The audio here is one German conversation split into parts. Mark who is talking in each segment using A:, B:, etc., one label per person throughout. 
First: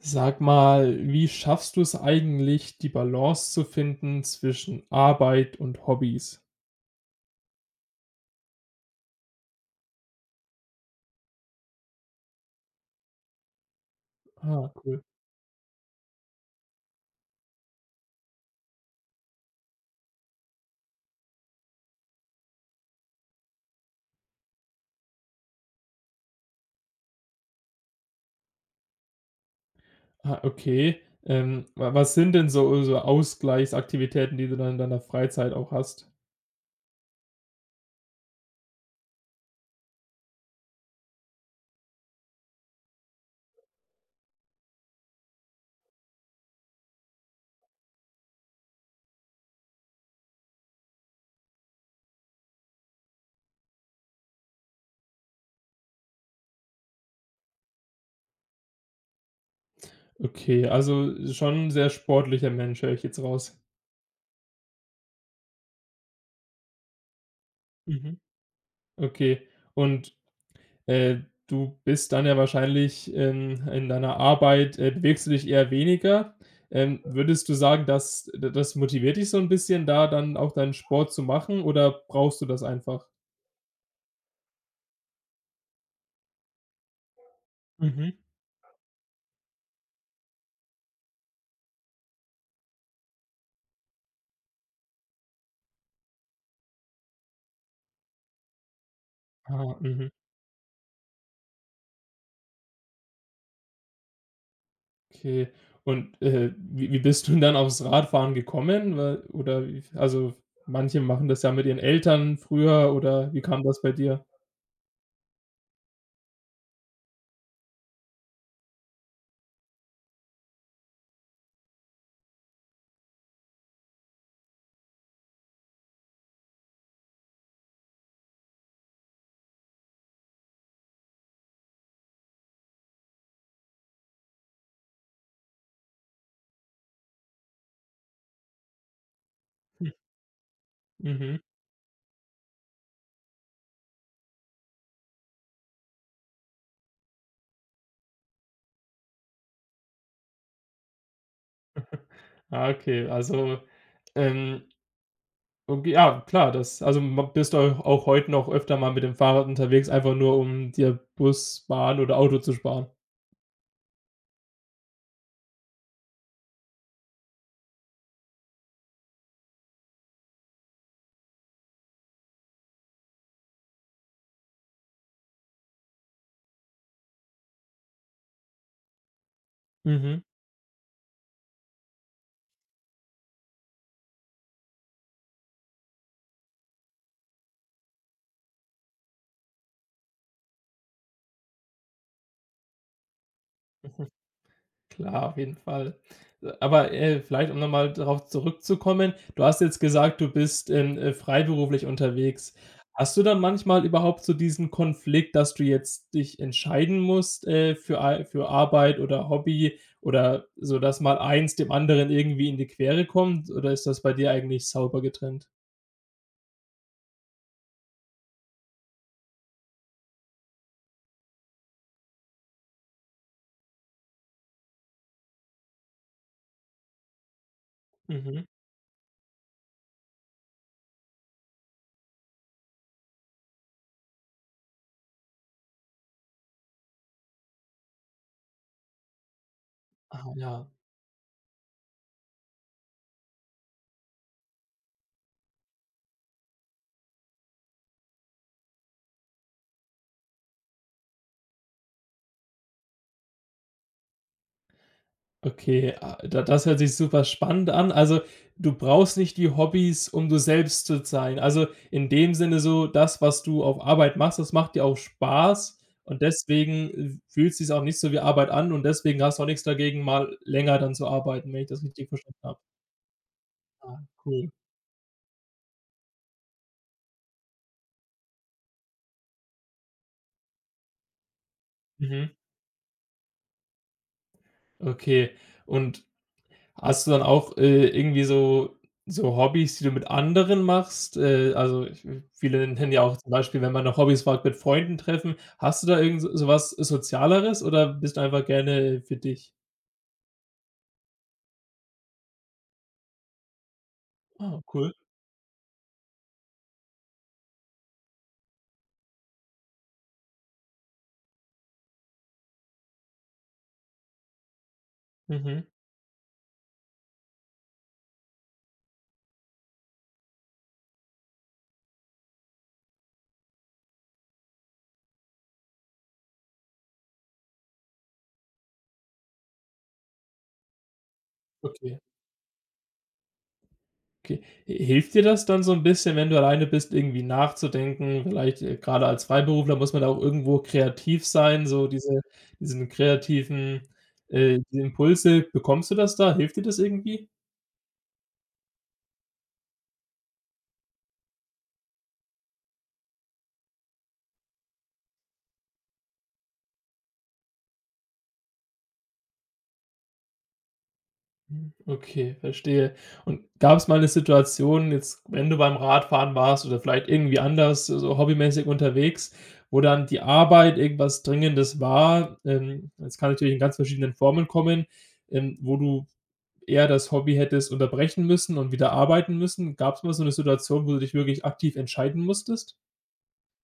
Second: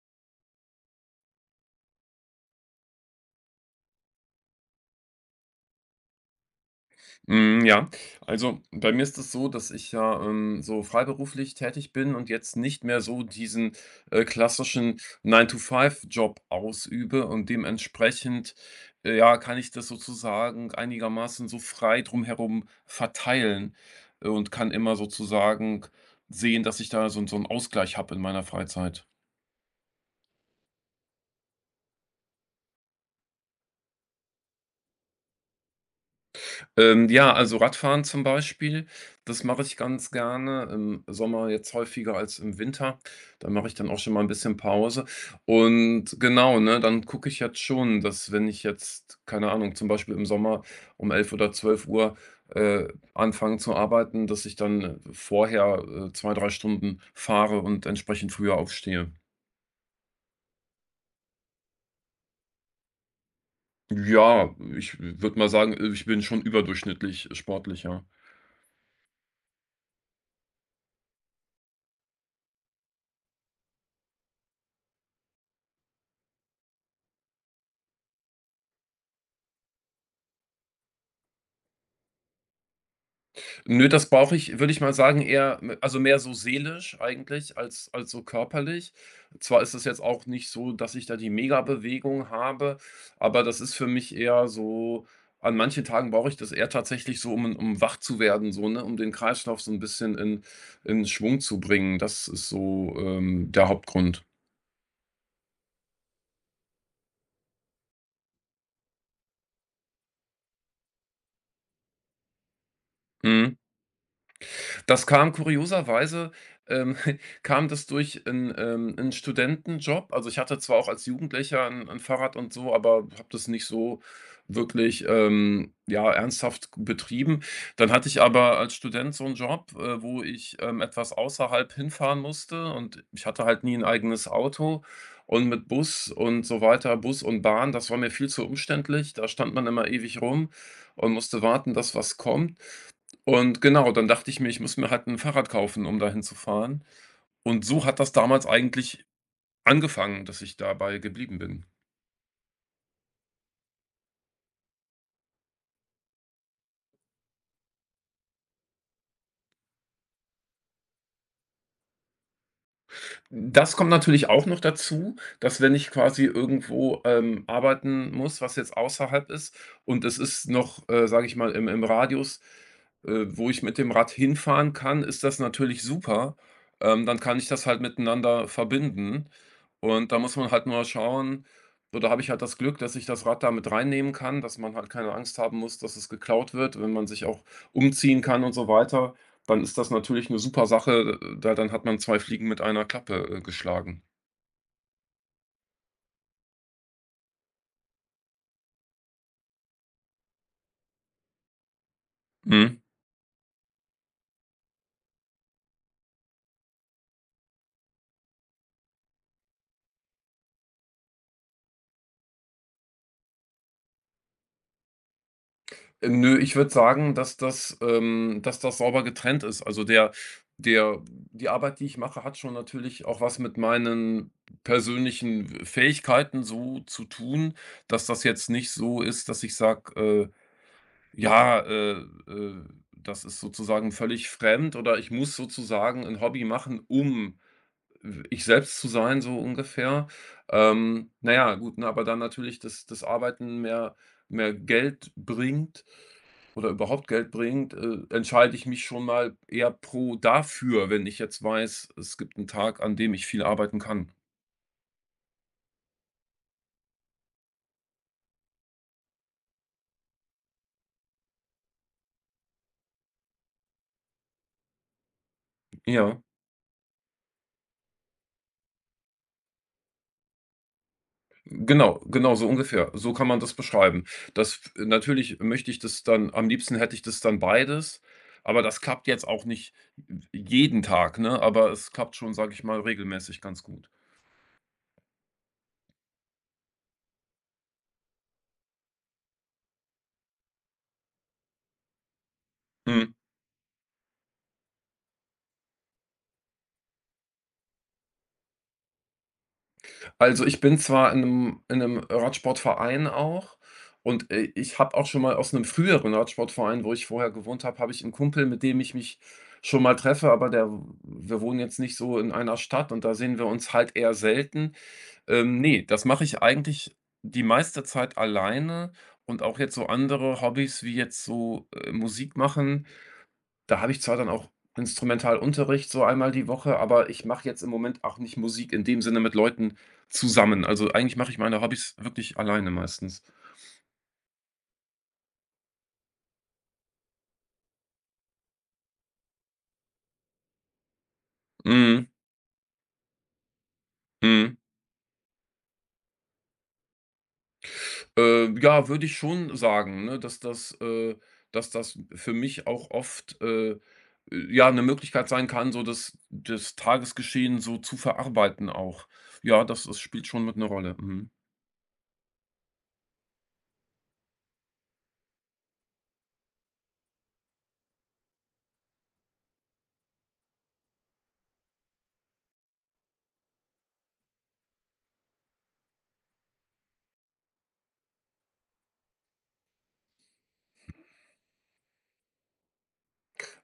A: Sag mal, wie schaffst du es eigentlich, die Balance zu finden zwischen Arbeit und Hobbys?
B: Ja, also bei mir ist es so, dass ich ja, so freiberuflich tätig bin und jetzt nicht mehr so diesen,
A: Ah,
B: klassischen
A: cool.
B: nine to five Job ausübe und dementsprechend, ja, kann ich das sozusagen einigermaßen so frei drumherum herum verteilen und kann immer sozusagen sehen, dass ich da so 'n Ausgleich habe in meiner Freizeit.
A: Ah, okay. Wa was sind denn so Ausgleichsaktivitäten, die du dann in deiner Freizeit auch hast?
B: Ja, also Radfahren zum Beispiel, das mache ich ganz gerne im Sommer, jetzt häufiger als im Winter. Da mache ich dann auch schon mal ein bisschen Pause. Und genau, ne, dann gucke ich jetzt schon, dass, wenn ich jetzt, keine Ahnung, zum Beispiel im Sommer um 11 oder 12:00 äh, anfange zu arbeiten, dass ich dann vorher 2, 3 Stunden fahre und entsprechend früher aufstehe.
A: Okay, also schon 'n sehr sportlicher Mensch höre ich jetzt raus.
B: Ja, ich würde mal sagen, ich bin schon überdurchschnittlich sportlich, ja.
A: Mhm. Okay. Und Äh, du bist dann ja wahrscheinlich, in deiner Arbeit bewegst du dich eher weniger. Würdest du sagen, dass d das motiviert dich so ein bisschen, da dann auch deinen Sport zu machen oder brauchst du das einfach?
B: Nö, das brauche ich, würde ich mal sagen, eher m also mehr so seelisch, eigentlich, als
A: Mhm.
B: so körperlich. Zwar ist es jetzt auch nicht so, dass ich da die Mega-Bewegung habe, aber das ist für mich eher so: An manchen Tagen brauche ich das eher tatsächlich so, um wach zu werden, so, ne, um den Kreislauf so
A: Ah,
B: ein
A: mhm,
B: bisschen in Schwung zu bringen. Das ist so der Hauptgrund.
A: okay. Und, wie bist du denn dann aufs Radfahren gekommen? Weil oder wie also, manche machen das ja mit ihren Eltern früher oder wie
B: Mhm.
A: kam das bei dir?
B: Das kam kurioserweise, ähm, kam das durch einen 'n Studentenjob. Also, ich hatte zwar auch als Jugendlicher ein 'n Fahrrad und so, aber habe das nicht so wirklich, ja, ernsthaft betrieben. Dann hatte ich aber als Student so einen Job wo ich etwas außerhalb hinfahren musste, und ich hatte halt nie ein eigenes Auto, und mit Bus und so weiter, Bus und Bahn, das war mir viel zu umständlich. Da stand man immer ewig rum und
A: Mhm.
B: musste warten, dass was kommt. Und genau, dann dachte ich mir, ich muss mir halt ein Fahrrad kaufen, um dahin zu fahren. Und so hat das damals eigentlich angefangen, dass ich dabei geblieben bin.
A: Ah, okay. Also, ähm okay, ja, klar, das also, ma bist du au auch heute noch öfter mal mit dem Fahrrad unterwegs, einfach nur, um dir Bus, Bahn oder Auto zu sparen.
B: Das kommt natürlich auch noch dazu, dass, wenn ich quasi irgendwo arbeiten muss, was jetzt außerhalb ist und es ist noch sage ich mal, im Radius wo ich mit dem Rad hinfahren kann, ist das natürlich super. Dann kann ich das halt miteinander verbinden und da
A: Mhm,
B: muss man halt nur schauen oder habe ich halt das Glück, dass ich das Rad da mit reinnehmen kann, dass man halt keine Angst haben muss, dass es geklaut wird, wenn man sich auch umziehen kann und so weiter. Dann ist das natürlich eine super Sache, da dann hat man 2 Fliegen mit einer Klappe geschlagen.
A: klar, auf jeden Fall. Aber, vielleicht, um noch mal darauf zurückzukommen, du hast jetzt gesagt, du bist, freiberuflich unterwegs.
B: Mhm.
A: Hast du dann manchmal überhaupt so diesen Konflikt, dass du jetzt dich entscheiden musst, für Ar für Arbeit oder Hobby oder so, dass mal eins dem anderen irgendwie in die Quere kommt, oder ist das bei dir eigentlich sauber getrennt?
B: Nö, ich würde sagen, dass das sauber getrennt ist. Also, der die Arbeit, die ich mache, hat schon natürlich auch was mit meinen persönlichen Fähigkeiten so zu tun, dass das
A: Mhm.
B: jetzt nicht so ist, dass ich sage: „Ja, äh, das ist sozusagen völlig fremd", oder ich muss sozusagen ein Hobby machen, um ich selbst zu sein, so ungefähr.
A: Ah ja,
B: Naja, gut, ne, aber dann natürlich, dass das Arbeiten mehr Geld bringt oder überhaupt Geld bringt entscheide ich mich schon mal eher pro dafür, wenn ich jetzt weiß, es gibt einen Tag, an dem ich viel arbeiten kann.
A: okay. Ah, da das hört sich super spannend an. Also, du brauchst nicht die Hobbys, um du selbst zu sein. Also, in dem Sinne so, das, was du auf Arbeit machst, das macht dir auch Spaß
B: Ja,
A: und deswegen, fühlt sich's auch nicht so wie Arbeit an und deswegen hast du auch nichts dagegen, mal länger dann zu arbeiten, wenn ich das
B: genau,
A: richtig
B: genau,
A: verstanden
B: so
A: habe.
B: ungefähr. So kann man das
A: Ah,
B: beschreiben.
A: cool.
B: Das Natürlich möchte ich das dann, am liebsten hätte ich das dann beides, aber das klappt jetzt auch nicht jeden Tag, ne? Aber es klappt schon,
A: Mhm.
B: sage ich mal, regelmäßig ganz gut.
A: Okay. Und Hast du dann auch, irgendwie so Hobbys, die du mit anderen machst? Also, ich viele nennen ja
B: Mhm.
A: auch zum Beispiel, wenn man nach Hobbys fragt, mit Freunden treffen. Hast du da irgend so was Sozialeres oder bist du einfach gerne für dich?
B: Also, ich bin zwar in 'nem Radsportverein auch, und
A: Ah,
B: ich
A: cool.
B: habe auch schon mal aus 'nem früheren Radsportverein, wo ich vorher gewohnt habe, habe ich 'n Kumpel, mit dem ich mich schon mal treffe, aber der wir wohnen jetzt nicht so in einer Stadt und da sehen wir uns halt eher selten.
A: Mhm.
B: Ne, das mache ich eigentlich die meiste Zeit alleine, und auch jetzt so andere Hobbys wie jetzt so Musik machen, da habe ich zwar dann auch Instrumentalunterricht so einmal die Woche, aber ich mache jetzt im Moment auch nicht Musik in dem Sinne mit Leuten zusammen. Also, eigentlich mache ich meine Hobbys
A: Okay,
B: wirklich alleine meistens.
A: okay. Hilft dir das dann so ein bisschen, wenn du alleine bist, irgendwie nachzudenken? Vielleicht, grade als Freiberufler muss man da auch irgendwo kreativ sein, so
B: Mhm,
A: diese diesen kreativen,
B: mhm.
A: diese Impulse. Bekommst du das da? Hilft dir das irgendwie?
B: Ja, würde ich schon sagen, ne, dass das für mich auch oft ja, eine Möglichkeit sein kann, so das das Tagesgeschehen so zu verarbeiten auch. Ja, das das spielt schon mit 'ne Rolle. Mhm.
A: Mhm, okay, verstehe. Und gab es mal eine Situation jetzt, wenn du beim Radfahren warst oder vielleicht irgendwie anders so hobbymäßig unterwegs, wo dann die Arbeit irgendwas Dringendes war, das kann natürlich in ganz verschiedenen Formen kommen, wo du eher das Hobby hättest unterbrechen müssen und wieder arbeiten müssen? Gab es mal so eine Situation, wo du dich wirklich aktiv entscheiden musstest?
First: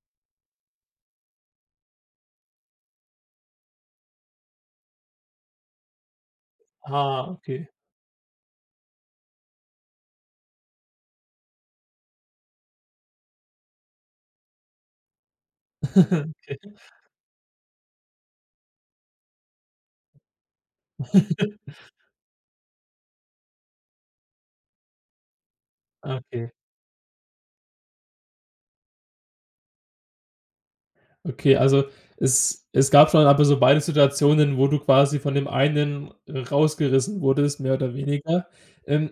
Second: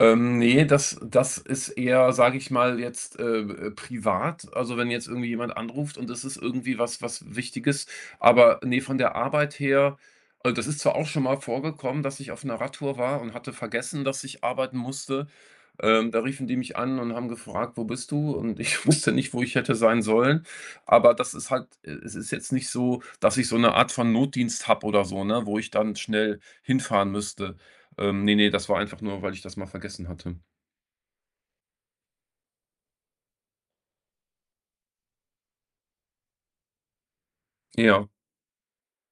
B: Ne, das das ist eher, sage ich mal, jetzt privat. Also, wenn jetzt irgendwie jemand anruft und es ist irgendwie was
A: Ah,
B: was
A: okay.
B: Wichtiges, aber nee, von der Arbeit her, also, das ist zwar auch schon mal vorgekommen, dass ich auf einer Radtour war und hatte vergessen, dass ich arbeiten musste. Da riefen die mich
A: Okay.
B: an und haben gefragt: „Wo bist du?" Und ich wusste nicht, wo ich hätte sein sollen. Aber das ist halt es ist jetzt nicht so, dass ich so eine Art von Notdienst habe oder so, ne, wo ich dann schnell
A: Okay.
B: hinfahren müsste. Ne, ne, das war einfach nur, weil ich das mal vergessen hatte.
A: Okay, also es gab schon aber so beide Situationen, wo du quasi von dem einen rausgerissen wurdest, mehr oder
B: Ja.
A: weniger. Ähm,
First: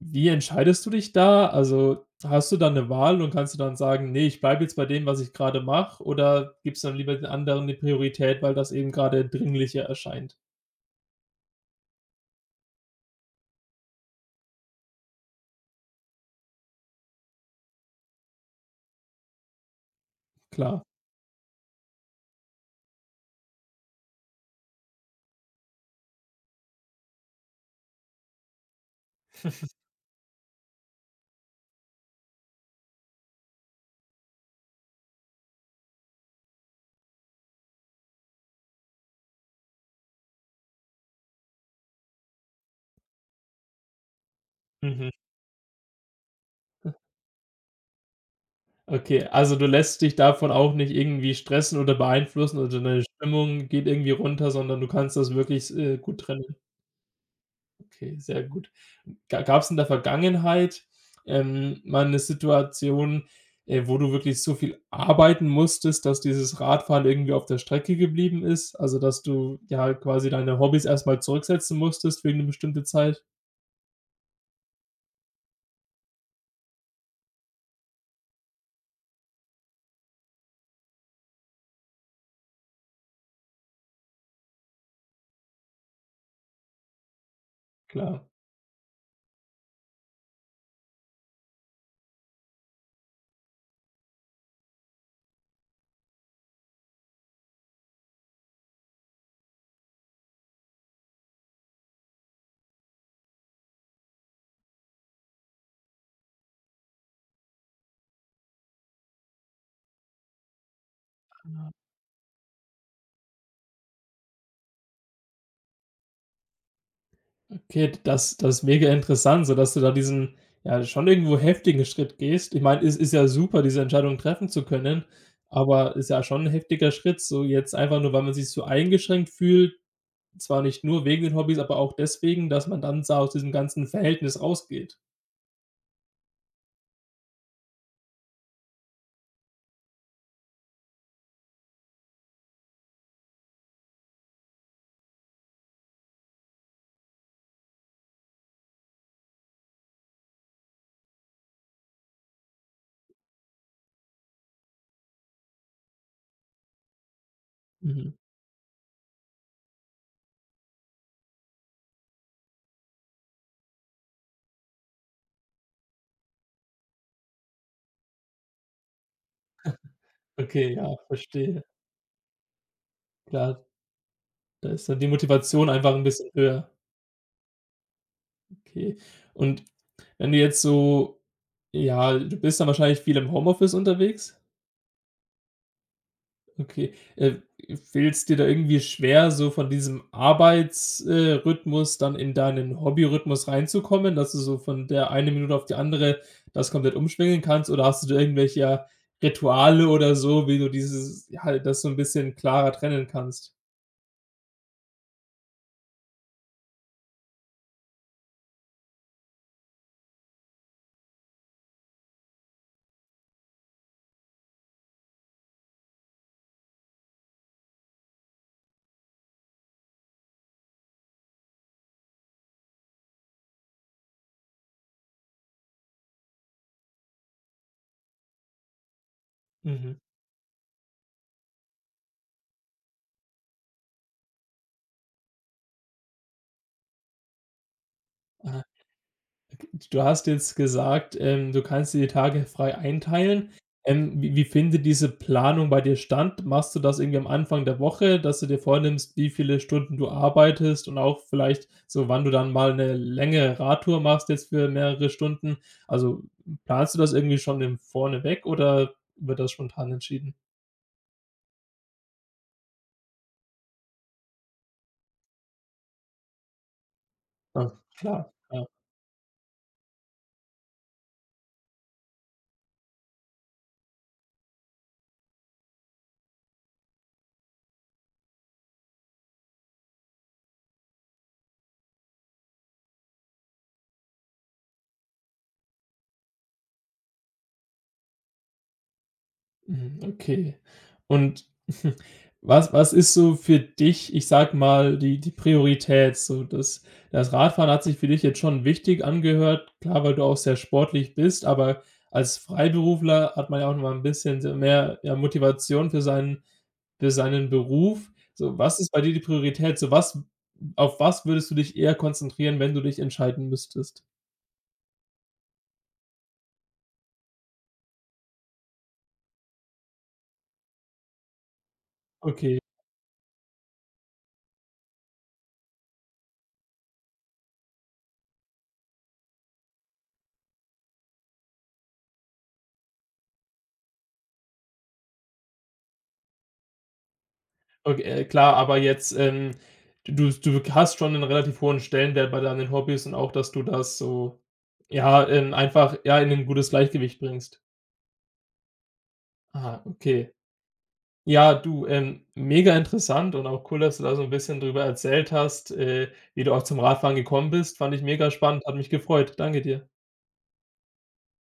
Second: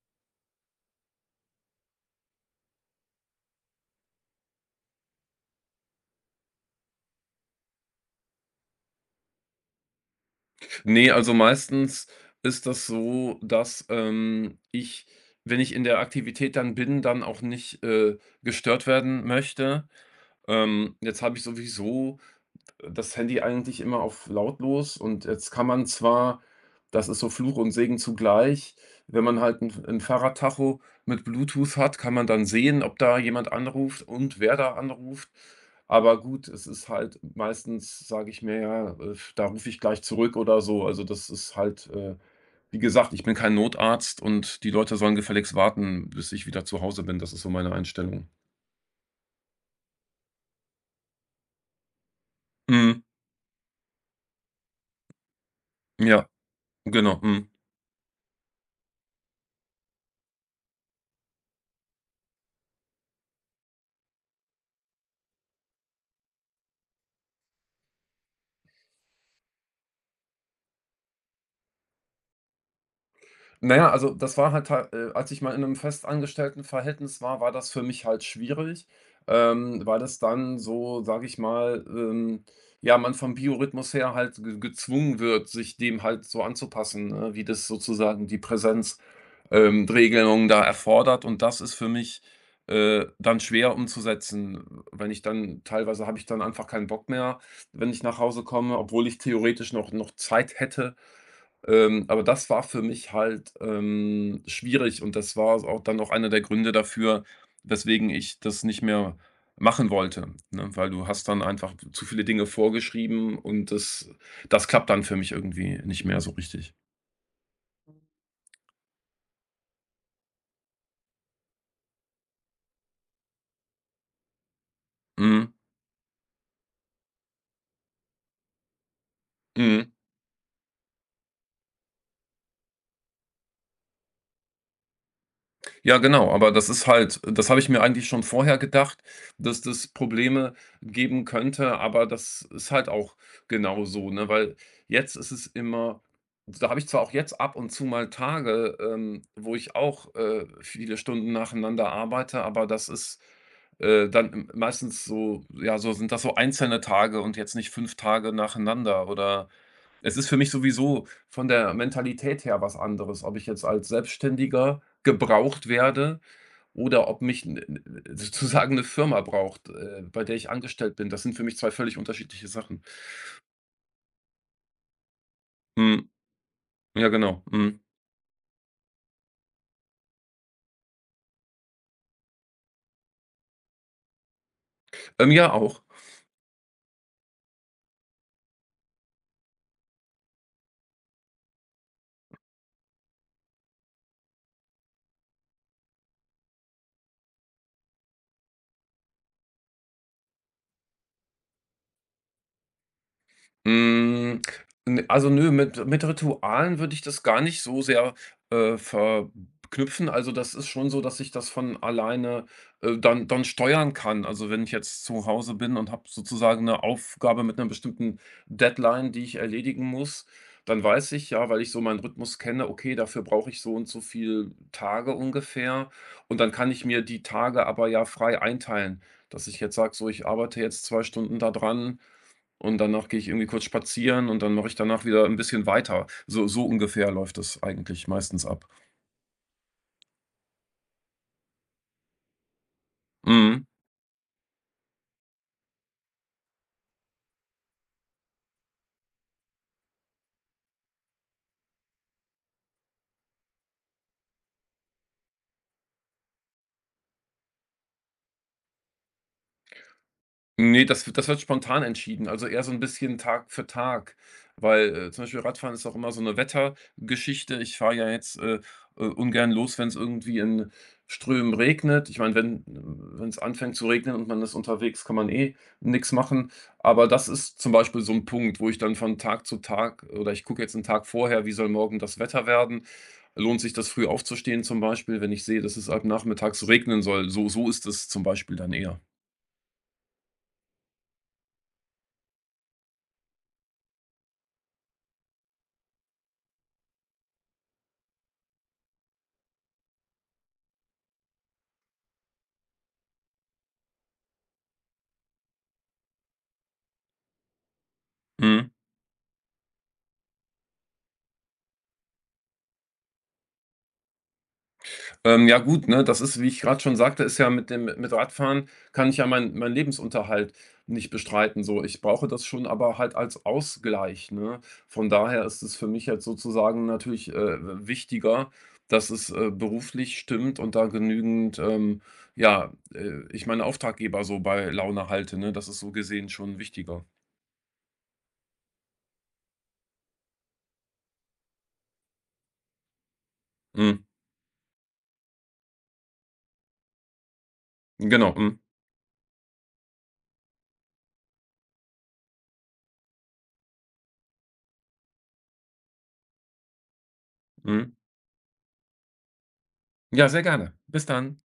A: wie entscheidest du dich da? Also, hast du da eine Wahl und kannst du dann sagen: nee, ich bleibe jetzt bei dem, was ich gerade mache“, oder gibst du dann lieber den anderen die Priorität, weil das eben gerade dringlicher erscheint?
B: Ne, also meistens ist das so, dass ich, wenn ich in der Aktivität dann bin, dann auch nicht gestört werden möchte.
A: Klar.
B: Jetzt habe ich sowieso das Handy eigentlich immer auf lautlos, und jetzt kann man zwar, das ist so Fluch und Segen zugleich, wenn man halt ein 'n Fahrradtacho mit Bluetooth hat, kann man dann sehen, ob da jemand anruft und wer da anruft. Aber gut, es ist halt meistens, sage ich mir: „Ja, da rufe ich gleich zurück" oder so. Also, das ist halt wie gesagt, ich bin kein Notarzt und die Leute
A: Mhm.
B: sollen gefälligst warten, bis ich wieder zu Hause bin. Das ist so meine Einstellung.
A: Okay, also du lässt dich davon auch nicht irgendwie stressen oder beeinflussen oder
B: Mhm.
A: deine Stimmung geht irgendwie runter, sondern du kannst das wirklich gut
B: Ja,
A: trennen.
B: genau. Mhm.
A: Okay, sehr gut. Gab es in der Vergangenheit, mal eine Situation, wo du wirklich so viel arbeiten musstest, dass dieses Radfahren irgendwie auf der Strecke geblieben ist? Also, dass du, ja, quasi deine Hobbys erstmal zurücksetzen musstest für eine bestimmte Zeit?
B: Na ja, also das war halt ta als ich mal in einem 'nem Verhältnis war, war das für mich halt schwierig weil das dann so, sage ich mal ja, man vom Biorhythmus her halt ge gezwungen wird, sich dem halt so anzupassen, ne, wie das
A: Klar.
B: sozusagen die Präsenzregelung Regelung da erfordert. Und das ist für mich dann schwer umzusetzen, wenn ich dann teilweise habe ich dann einfach keinen Bock mehr, wenn ich nach Hause komme, obwohl ich theoretisch noch Zeit hätte aber das war für mich halt schwierig, und das war auch dann auch einer der Gründe dafür, weswegen ich das nicht mehr machen wollte, ne? Weil du hast dann einfach zu viele Dinge vorgeschrieben, und das klappt dann für mich irgendwie nicht mehr so richtig.
A: Okay, das ist mega interessant, sodass du da diesen, ja, schon irgendwo heftigen Schritt gehst. Ich meine, es ist ja super, diese Entscheidung treffen zu können,
B: Mhm,
A: aber ist ja schon ein heftiger Schritt, so jetzt einfach nur, weil man sich so eingeschränkt fühlt.
B: mhm.
A: Zwar nicht nur wegen den Hobbys, aber auch deswegen, dass man dann so aus diesem ganzen Verhältnis rausgeht.
B: Ja, genau, aber das ist halt, das habe ich mir eigentlich schon vorher gedacht, dass das Probleme geben könnte, aber das ist halt auch genau so, ne? Weil jetzt ist es immer, da habe ich zwar auch jetzt ab und zu mal Tage wo ich auch viele Stunden nacheinander arbeite, aber das ist dann m meistens so, ja, so sind das so einzelne Tage und jetzt nicht fünf
A: Mhm.
B: Tage nacheinander, oder es ist für mich sowieso von der Mentalität her was anderes, ob ich jetzt als Selbstständiger gebraucht werde oder ob mich 'n 'n sozusagen eine Firma braucht bei der ich
A: Okay,
B: angestellt
A: ja,
B: bin. Das sind für mich
A: verstehe.
B: 2 völlig unterschiedliche Sachen.
A: Klar, da ist dann die Motivation einfach 'n
B: Mhm.
A: bisschen höher.
B: Ja, genau. Mhm.
A: Okay. Und wenn du jetzt so ja, du bist dann wahrscheinlich viel im Homeoffice unterwegs?
B: Ja, auch.
A: Okay. Fällt's dir da irgendwie schwer, so von diesem Arbeitsrhythmus Rhythmus dann in deinen Hobbyrhythmus reinzukommen, dass du so von der eine Minute auf die andere das komplett umschwingen kannst? Oder hast du da irgendwelche, ja, Rituale oder so, wie du dieses ja, das so ein bisschen klarer trennen kannst?
B: Hm, n Also, nö, mit Ritualen würde ich das gar nicht so sehr verknüpfen. Also, das ist schon so, dass ich das von alleine dann steuern kann. Also, wenn ich jetzt zu Hause bin und habe sozusagen eine Aufgabe mit einer bestimmten Deadline, die ich erledigen muss, dann weiß ich ja, weil ich so meinen Rhythmus kenne: „Okay, dafür brauche ich so und so viel Tage ungefähr." Und dann kann ich mir die Tage aber ja frei einteilen, dass ich jetzt sage,
A: Mhm.
B: so: „Ich arbeite jetzt 2 Stunden da dran." Und danach gehe ich irgendwie kurz spazieren und dann mache ich danach wieder ein bisschen weiter. So so ungefähr läuft es eigentlich meistens ab.
A: Du hast jetzt gesagt, du kannst dir die Tage frei einteilen.
B: Mhm.
A: Wie findet diese Planung bei dir stand? Machst du das irgendwie am Anfang der Woche, dass du dir vornimmst, wie viele Stunden du arbeitest und auch vielleicht so, wann du dann mal eine längere Radtour machst jetzt für mehrere Stunden? Also, planst du das irgendwie schon im Vorneweg oder wird das spontan entschieden?
B: Ne, das wird spontan entschieden, also eher so ein bisschen Tag für Tag, weil zum Beispiel Radfahren ist auch immer so eine Wettergeschichte.
A: Ah,
B: Ich fahre ja
A: klar.
B: jetzt ungern los, wenn es irgendwie in Strömen regnet. Ich meine, wenn es anfängt zu regnen und man ist unterwegs, kann man eh nix machen. Aber das ist zum Beispiel so ein Punkt, wo ich dann von Tag zu Tag, oder ich gucke jetzt einen Tag vorher, wie soll morgen das Wetter werden? Lohnt sich das, früh aufzustehen zum Beispiel, wenn ich sehe, dass es ab nachmittags regnen soll? So so ist es zum Beispiel dann eher.
A: Mhm, okay. Und was ist so für dich, ich sage mal, die die Priorität? So das Radfahren hat sich für dich jetzt schon wichtig angehört, klar, weil du auch sehr sportlich bist, aber als Freiberufler hat man ja auch noch mal ein bisschen so mehr, ja, Motivation für seinen Beruf. So,
B: Mhm.
A: was ist bei dir die Priorität? So was auf was würdest du dich eher konzentrieren, wenn du dich entscheiden müsstest?
B: Ja gut, ne, das ist, wie ich gerade schon sagte, ist ja, mit dem mit Radfahren kann ich ja meinen Lebensunterhalt nicht bestreiten so. Ich brauche das
A: Okay.
B: schon, aber halt als Ausgleich, ne? Von daher ist es für mich jetzt sozusagen natürlich wichtiger, dass es beruflich stimmt und da genügend ja ich meine Auftraggeber so bei Laune halte, ne? Das ist so gesehen schon wichtiger.
A: Okay, klar, aber jetzt, du hast schon 'nen relativ hohen Stellenwert bei deinen Hobbys und auch, dass du das
B: Mhm.
A: so, ja, einfach, ja, in 'nen gutes Gleichgewicht bringst.
B: Genau, mhm,
A: Ah, okay. Ja, du, mega interessant und auch cool, dass du da so 'n bisschen drüber erzählt hast, wie du auch zum Radfahren gekommen bist.
B: mhm.
A: Fand ich mega spannend, hat mich gefreut. Danke dir.
B: Ja, sehr gerne. Bis dann.